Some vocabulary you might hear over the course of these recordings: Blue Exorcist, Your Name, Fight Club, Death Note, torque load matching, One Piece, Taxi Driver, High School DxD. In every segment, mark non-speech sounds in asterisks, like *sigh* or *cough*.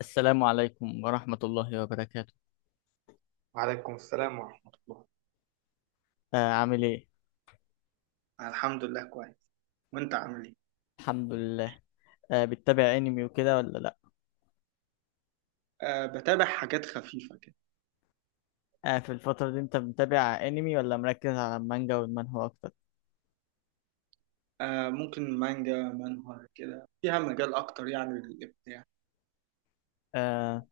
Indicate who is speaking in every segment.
Speaker 1: السلام عليكم ورحمة الله وبركاته.
Speaker 2: وعليكم السلام ورحمة الله.
Speaker 1: عامل ايه؟
Speaker 2: أنا الحمد لله كويس، وأنت عامل إيه؟
Speaker 1: الحمد لله. بتتابع انمي وكده ولا لا؟
Speaker 2: أه، بتابع حاجات خفيفة كده.
Speaker 1: في الفترة دي انت متابع انمي ولا مركز على المانجا والمانهوا اكتر؟
Speaker 2: أه، ممكن مانجا منهوا كده فيها مجال أكتر يعني للإبداع.
Speaker 1: آه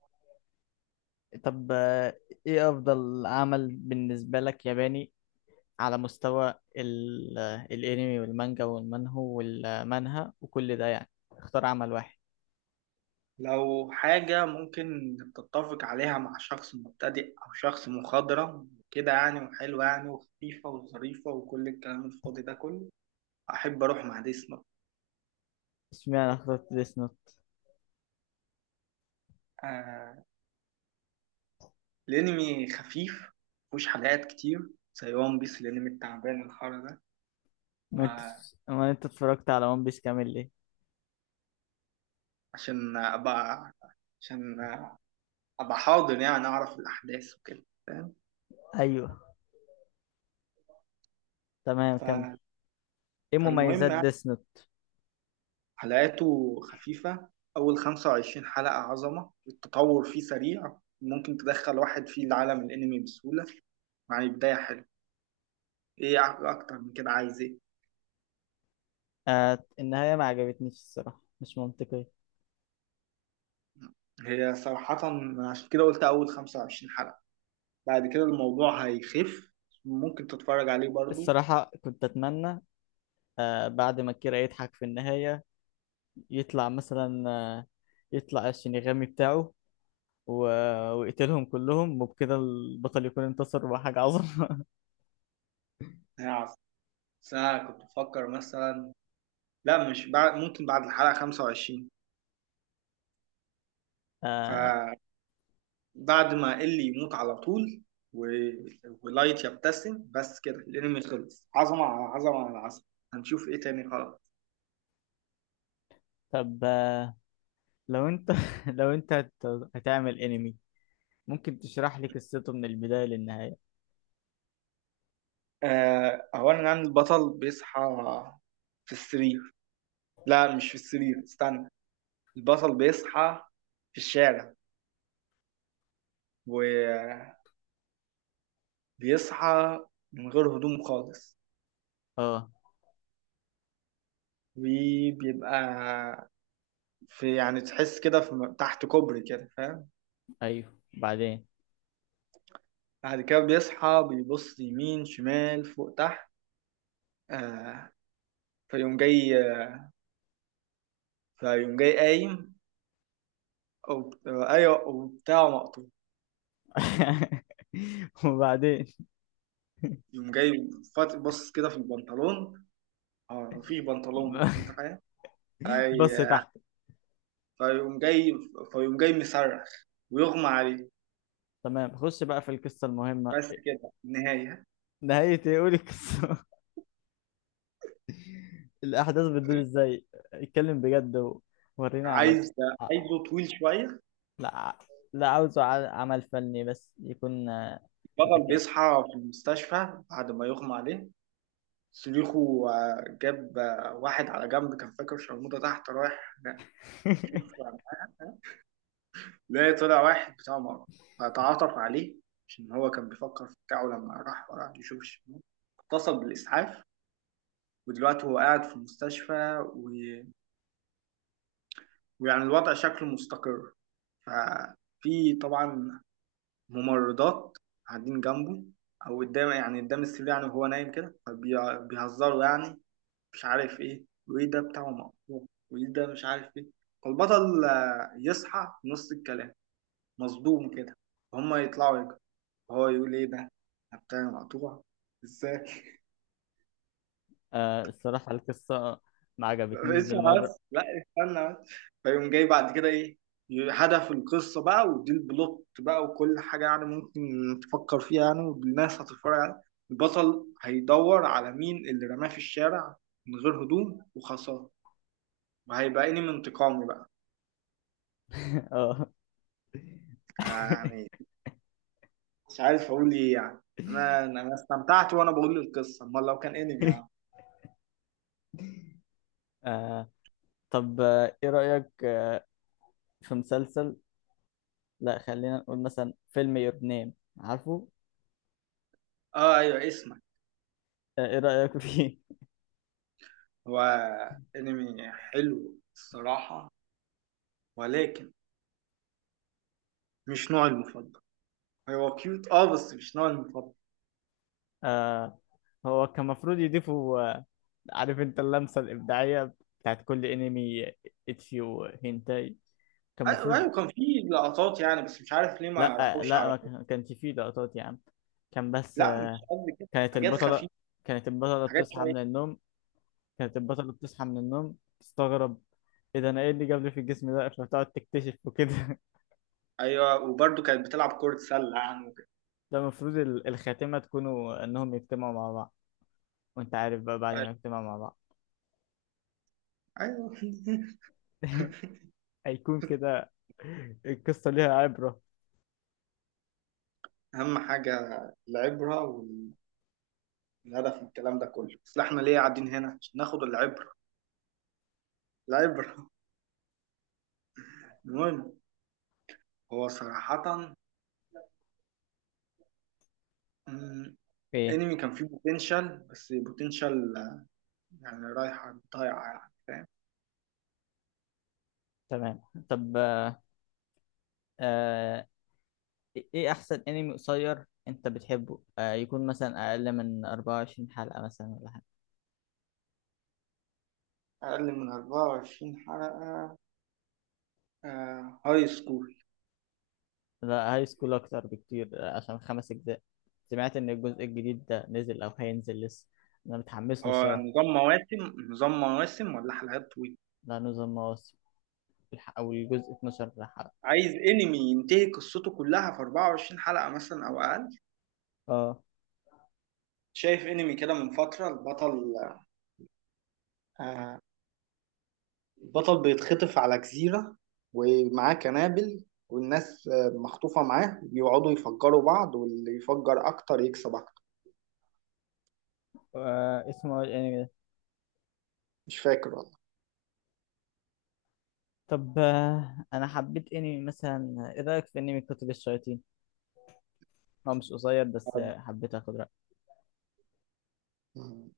Speaker 1: طب آه ايه افضل عمل بالنسبة لك ياباني على مستوى الانمي والمانجا والمانهو والمانهوا وكل ده، يعني اختار عمل واحد.
Speaker 2: لو حاجة ممكن تتفق عليها مع شخص مبتدئ أو شخص مخضرم كده يعني، وحلوة يعني وخفيفة وظريفة وكل الكلام الفاضي ده كله، أحب أروح مع دي سنوب.
Speaker 1: اشمعنى اخترت ديس نوت؟
Speaker 2: أه، الأنمي خفيف، مفهوش حلقات كتير زي وان بيس الأنمي التعبان الحر
Speaker 1: ما انت
Speaker 2: ده.
Speaker 1: ما انت اتفرجت على ون بيس كامل ليه؟
Speaker 2: عشان ابقى عشان ابقى حاضر، يعني اعرف الاحداث وكده فاهم.
Speaker 1: ايوه، تمام،
Speaker 2: ف...
Speaker 1: كمل. ايه
Speaker 2: فالمهم
Speaker 1: مميزات
Speaker 2: يعني،
Speaker 1: ديس نوت؟
Speaker 2: حلقاته خفيفه، اول 25 حلقه عظمه، التطور فيه سريع، ممكن تدخل واحد فيه العالم الانمي بسهوله، يعني بدايه حلوه. ايه، اكتر من كده عايز ايه.
Speaker 1: النهاية ما عجبتنيش الصراحة، مش منطقية.
Speaker 2: هي صراحة، عشان كده قلت أول 25 حلقة. بعد كده الموضوع هيخف، ممكن تتفرج عليه برضو.
Speaker 1: الصراحة كنت أتمنى بعد ما كيرا يضحك في النهاية يطلع مثلا يطلع الشينيغامي بتاعه و... ويقتلهم كلهم، وبكده البطل يكون انتصر وحاجة عظمة.
Speaker 2: هيعرف، بس أنا كنت بفكر مثلا، لا مش بعد، ممكن بعد الحلقة 25.
Speaker 1: *laughs* آه
Speaker 2: فبعد ما إلي يموت على طول و... ولايت يبتسم، بس كده الانمي خلص، عظمة على عظمة على عظمة. هنشوف ايه تاني، خلاص.
Speaker 1: طب آه لو أنت *laughs* لو أنت هت- هتعمل أنمي، ممكن تشرح لي قصته من البداية للنهاية؟
Speaker 2: اولا، عن البطل بيصحى في السرير. لا مش في السرير، استنى. البطل بيصحى في الشارع، وبيصحى من غير هدوم خالص.
Speaker 1: اه.
Speaker 2: وبيبقى في يعني، تحس كده في تحت كوبري كده فاهم.
Speaker 1: أيوه، بعدين.
Speaker 2: بعد كده بيصحى، بيبص يمين شمال فوق تحت. آه فيقوم جاي فيقوم جاي قايم، أو أيوه، وبتاعه مقطوع.
Speaker 1: *laughs* وبعدين.
Speaker 2: يقوم جاي، بص كده في البنطلون. اه، مفيش بنطلون، بس انت
Speaker 1: *laughs*
Speaker 2: فاهم.
Speaker 1: بص
Speaker 2: في-
Speaker 1: تحت.
Speaker 2: فيقوم جاي فيقوم جاي مصرخ، ويغمى عليه.
Speaker 1: تمام، خش بقى في القصة المهمة.
Speaker 2: بس كده النهاية.
Speaker 1: نهاية ايه؟ قولي القصة. *laughs* الأحداث بتدور ازاي؟ اتكلم بجد وورينا عملك.
Speaker 2: عايز
Speaker 1: آه.
Speaker 2: عايزه طويل شوية.
Speaker 1: لا، لا، عمل فني، بس يكون
Speaker 2: البطل
Speaker 1: متكامل.
Speaker 2: بيصحى في المستشفى بعد ما يغمى عليه، صريخه جاب واحد على جنب، كان فاكر شرموطة تحت رايح شوف
Speaker 1: *laughs*
Speaker 2: معاها. لا، طلع واحد بتاع مغرب، فتعاطف عليه، عشان هو كان بيفكر في بتاعه لما راح، وراح يشوف الشمال، اتصل بالإسعاف. ودلوقتي هو قاعد في المستشفى، ويعني الوضع شكله مستقر. ففي طبعا ممرضات قاعدين جنبه، أو قدام يعني قدام السرير يعني، وهو نايم كده، فبيهزروا يعني، مش عارف إيه وإيه، ده بتاعه مقطوع وإيه ده، مش عارف إيه. فالبطل يصحى في نص الكلام، مصدوم كده، هما يطلعوا يجروا، هو يقول ايه ده، أنا بتاعي مقطوع ازاي؟ *laughs*
Speaker 1: الصراحة القصة ما عجبتنيش
Speaker 2: اسمع
Speaker 1: بالمرة.
Speaker 2: بس، لا استنى بس. فيقوم جاي بعد كده ايه؟ هدف القصة بقى، ودي البلوت بقى، وكل حاجة يعني ممكن تفكر فيها يعني والناس هتتفرج عليها. البطل هيدور على مين اللي رماه في الشارع من غير هدوم وخسارة، وهيبقى انمي انتقامي بقى.
Speaker 1: *laughs* اه.
Speaker 2: أنا يعني،
Speaker 1: *laughs*
Speaker 2: مش عارف اقول ايه يعني. انا استمتعت وانا بقول القصة، امال لو كان انمي يعني.
Speaker 1: آه، طب آه، ايه رأيك في مسلسل؟ لا، خلينا نقول مثلا فيلم يور نيم، عارفه؟
Speaker 2: اه، ايوه، اسمع.
Speaker 1: ايه رأيك فيه؟ *laughs*
Speaker 2: هو انمي حلو الصراحة، ولكن مش نوعي المفضل. هو كيوت، اه، بس مش نوعي المفضل.
Speaker 1: آه، هو كان المفروض يضيفوا، عارف انت، اللمسة الإبداعية بتاعت كل انمي، اتشي وهينتاي، كان
Speaker 2: ايوه،
Speaker 1: المفروض.
Speaker 2: أيوة، كان في لقطات يعني، بس مش عارف ليه ما
Speaker 1: لا
Speaker 2: راحوش
Speaker 1: لا،
Speaker 2: على.
Speaker 1: ما كانش فيه لقطات يا عم، كان بس
Speaker 2: لا مش قصدي كده،
Speaker 1: كانت
Speaker 2: حاجات
Speaker 1: البطلة،
Speaker 2: خفيفة،
Speaker 1: كانت البطلة
Speaker 2: حاجات
Speaker 1: بتصحى
Speaker 2: شوية.
Speaker 1: من النوم كانت البطلة بتصحى من النوم تستغرب ايه ده، انا ايه اللي جابني في الجسم ده، فتقعد تكتشف وكده. *laughs*
Speaker 2: ايوه، وبرده كانت بتلعب كرة سلة يعني وكده.
Speaker 1: ده المفروض الخاتمة تكونوا انهم يجتمعوا مع بعض، وانت عارف بقى بعد ما يجتمعوا مع بعض.
Speaker 2: ايوه. *laughs*
Speaker 1: *laughs* هيكون كده، القصة ليها عبرة.
Speaker 2: اهم حاجة العبرة، والهدف من الكلام ده كله، بس احنا ليه قاعدين هنا؟ عشان ناخد العبرة، العبرة. *laughs* المهم، هو صراحة مم،
Speaker 1: ايه،
Speaker 2: انمي كان فيه بوتنشال، بس بوتنشال يعني رايحة ضايعة يعني فاهم.
Speaker 1: تمام. طب آه، ايه احسن انمي قصير انت بتحبه؟ يكون مثلا اقل من 24 حلقة مثلا ولا حاجة.
Speaker 2: أقل من 24 حلقة، آه هاي سكول.
Speaker 1: لا، هاي سكول اكتر بكتير، عشان خمس اجزاء. سمعت ان الجزء الجديد ده نزل او هينزل لسه، انا متحمس له
Speaker 2: هو
Speaker 1: الصراحة.
Speaker 2: نظام مواسم ولا حلقات طويلة؟
Speaker 1: ده نظام مواسم، او الجزء 12 حلقة.
Speaker 2: عايز انمي ينتهي قصته كلها في 24 حلقة مثلا أو أقل.
Speaker 1: اه.
Speaker 2: شايف انمي كده من فترة. آه البطل بيتخطف على جزيرة ومعاه قنابل، والناس مخطوفة معاه، بيقعدوا يفجروا بعض، واللي يفجر أكتر يكسب أكتر.
Speaker 1: اسمه إيه الانمي ده؟
Speaker 2: مش فاكر.
Speaker 1: طب انا حبيت انمي مثلا، ايه رايك في انمي كتب الشياطين؟ هو مش قصير، بس حبيت اخد رأيك.
Speaker 2: والله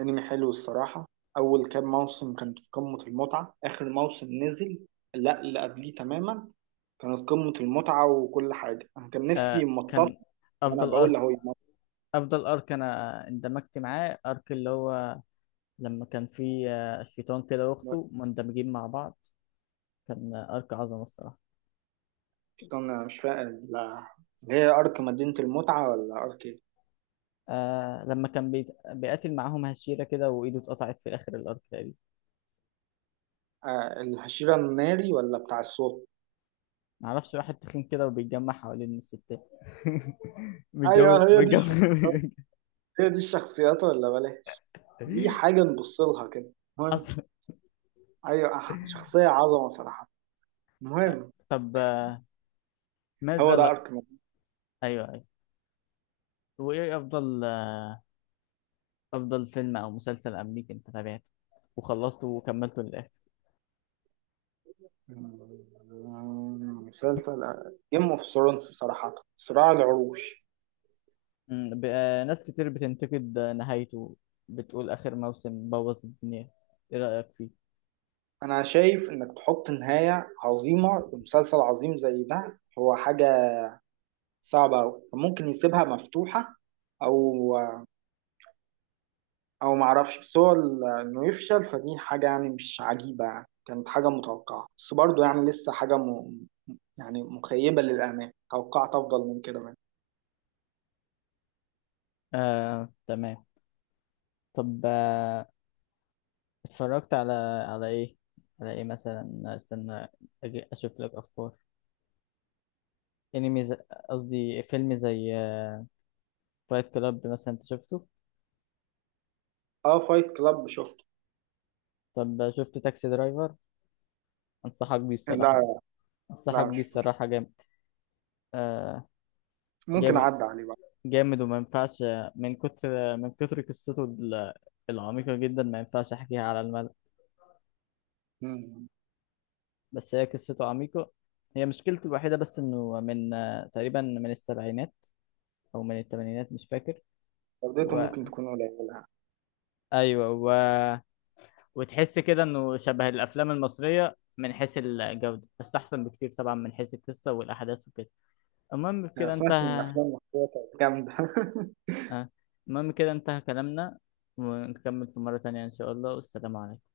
Speaker 2: انمي حلو الصراحة. اول كام موسم كانت في قمة المتعة، اخر موسم نزل، لا اللي قبليه تماما، كانت قمة المتعة وكل حاجة، انا كان نفسي
Speaker 1: آه،
Speaker 2: يمطط.
Speaker 1: كان
Speaker 2: وانا
Speaker 1: افضل
Speaker 2: بقول له،
Speaker 1: ارك، افضل ارك انا اندمجت معاه، ارك اللي هو لما كان فيه الشيطان كده واخته مندمجين مع بعض، كان ارك عظمه الصراحه.
Speaker 2: انا مش فاهم، اللي هي ارك مدينة المتعة ولا ارك ايه؟
Speaker 1: آه لما كان بيقاتل معاهم هشيرة كده وايده اتقطعت في اخر الارك تقريبا.
Speaker 2: آه، الهشيرة الناري ولا بتاع الصوت؟
Speaker 1: معرفش، واحد تخين كده وبيتجمع حوالين الستات. *laughs* بيتجوز
Speaker 2: ايوه، هي دي
Speaker 1: بيتجوز
Speaker 2: الشخصيات، هي دي الشخصيات ولا بلاش. دي حاجة
Speaker 1: *laughs*
Speaker 2: نبص لها كده. المهم.
Speaker 1: حصل.
Speaker 2: ايوه، شخصية عظمة صراحة. المهم.
Speaker 1: طب
Speaker 2: هو
Speaker 1: ماذا
Speaker 2: ده
Speaker 1: لا.
Speaker 2: ارك.
Speaker 1: ايوه ايوه. وايه افضل افضل فيلم او مسلسل امريكي انت تابعته وخلصته وكملته للاخر؟
Speaker 2: مسلسل جيم اوف ثرونز، صراحة، صراع العروش.
Speaker 1: ناس كتير بتنتقد نهايته، بتقول آخر موسم بوظ الدنيا، إيه رأيك فيه؟
Speaker 2: أنا شايف إنك تحط نهاية عظيمة لمسلسل عظيم زي ده هو حاجة صعبة أوي، ممكن يسيبها مفتوحة، أو معرفش. بس هو إنه يفشل، فدي حاجة يعني مش عجيبة يعني، كانت حاجة متوقعة، بس برضه يعني لسه حاجة يعني مخيبة للآمال، توقعت أفضل من كده منه.
Speaker 1: آه، تمام. طب اتفرجت على، على إيه؟ على إيه مثلا؟ استنى أجي أشوف لك أفكار. أنمي ز- قصدي فيلم زي فايت كلاب مثلا، أنت شفته؟
Speaker 2: أه، فايت كلاب شفته.
Speaker 1: طب شفت تاكسي درايفر؟ أنصحك بيه الصراحة،
Speaker 2: لا.
Speaker 1: أنصحك
Speaker 2: لا،
Speaker 1: بيه
Speaker 2: مشفتوش.
Speaker 1: الصراحة، جامد آه،
Speaker 2: ممكن
Speaker 1: جامد،
Speaker 2: أعدي عليه بقى.
Speaker 1: جامد وما ينفعش من كتر العميقة جدا ما ينفعش أحكيها على الملأ.
Speaker 2: مم.
Speaker 1: بس هي قصته عميقة، هي مشكلته الوحيدة بس إنه من تقريبا من السبعينات أو من الثمانينات مش فاكر.
Speaker 2: جودته
Speaker 1: و...
Speaker 2: ممكن تكون قليلة.
Speaker 1: أيوة، وتحس كده إنه شبه الأفلام المصرية من حيث الجودة، بس أحسن بكتير طبعا من حيث القصة والأحداث وكده. المهم
Speaker 2: أنا
Speaker 1: كده
Speaker 2: سمعت إن
Speaker 1: انتهى.
Speaker 2: الأفلام المصرية كانت جامدة. *laughs*
Speaker 1: آه، المهم كده انتهى كلامنا، ونكمل في مرة تانية إن شاء الله، والسلام عليكم.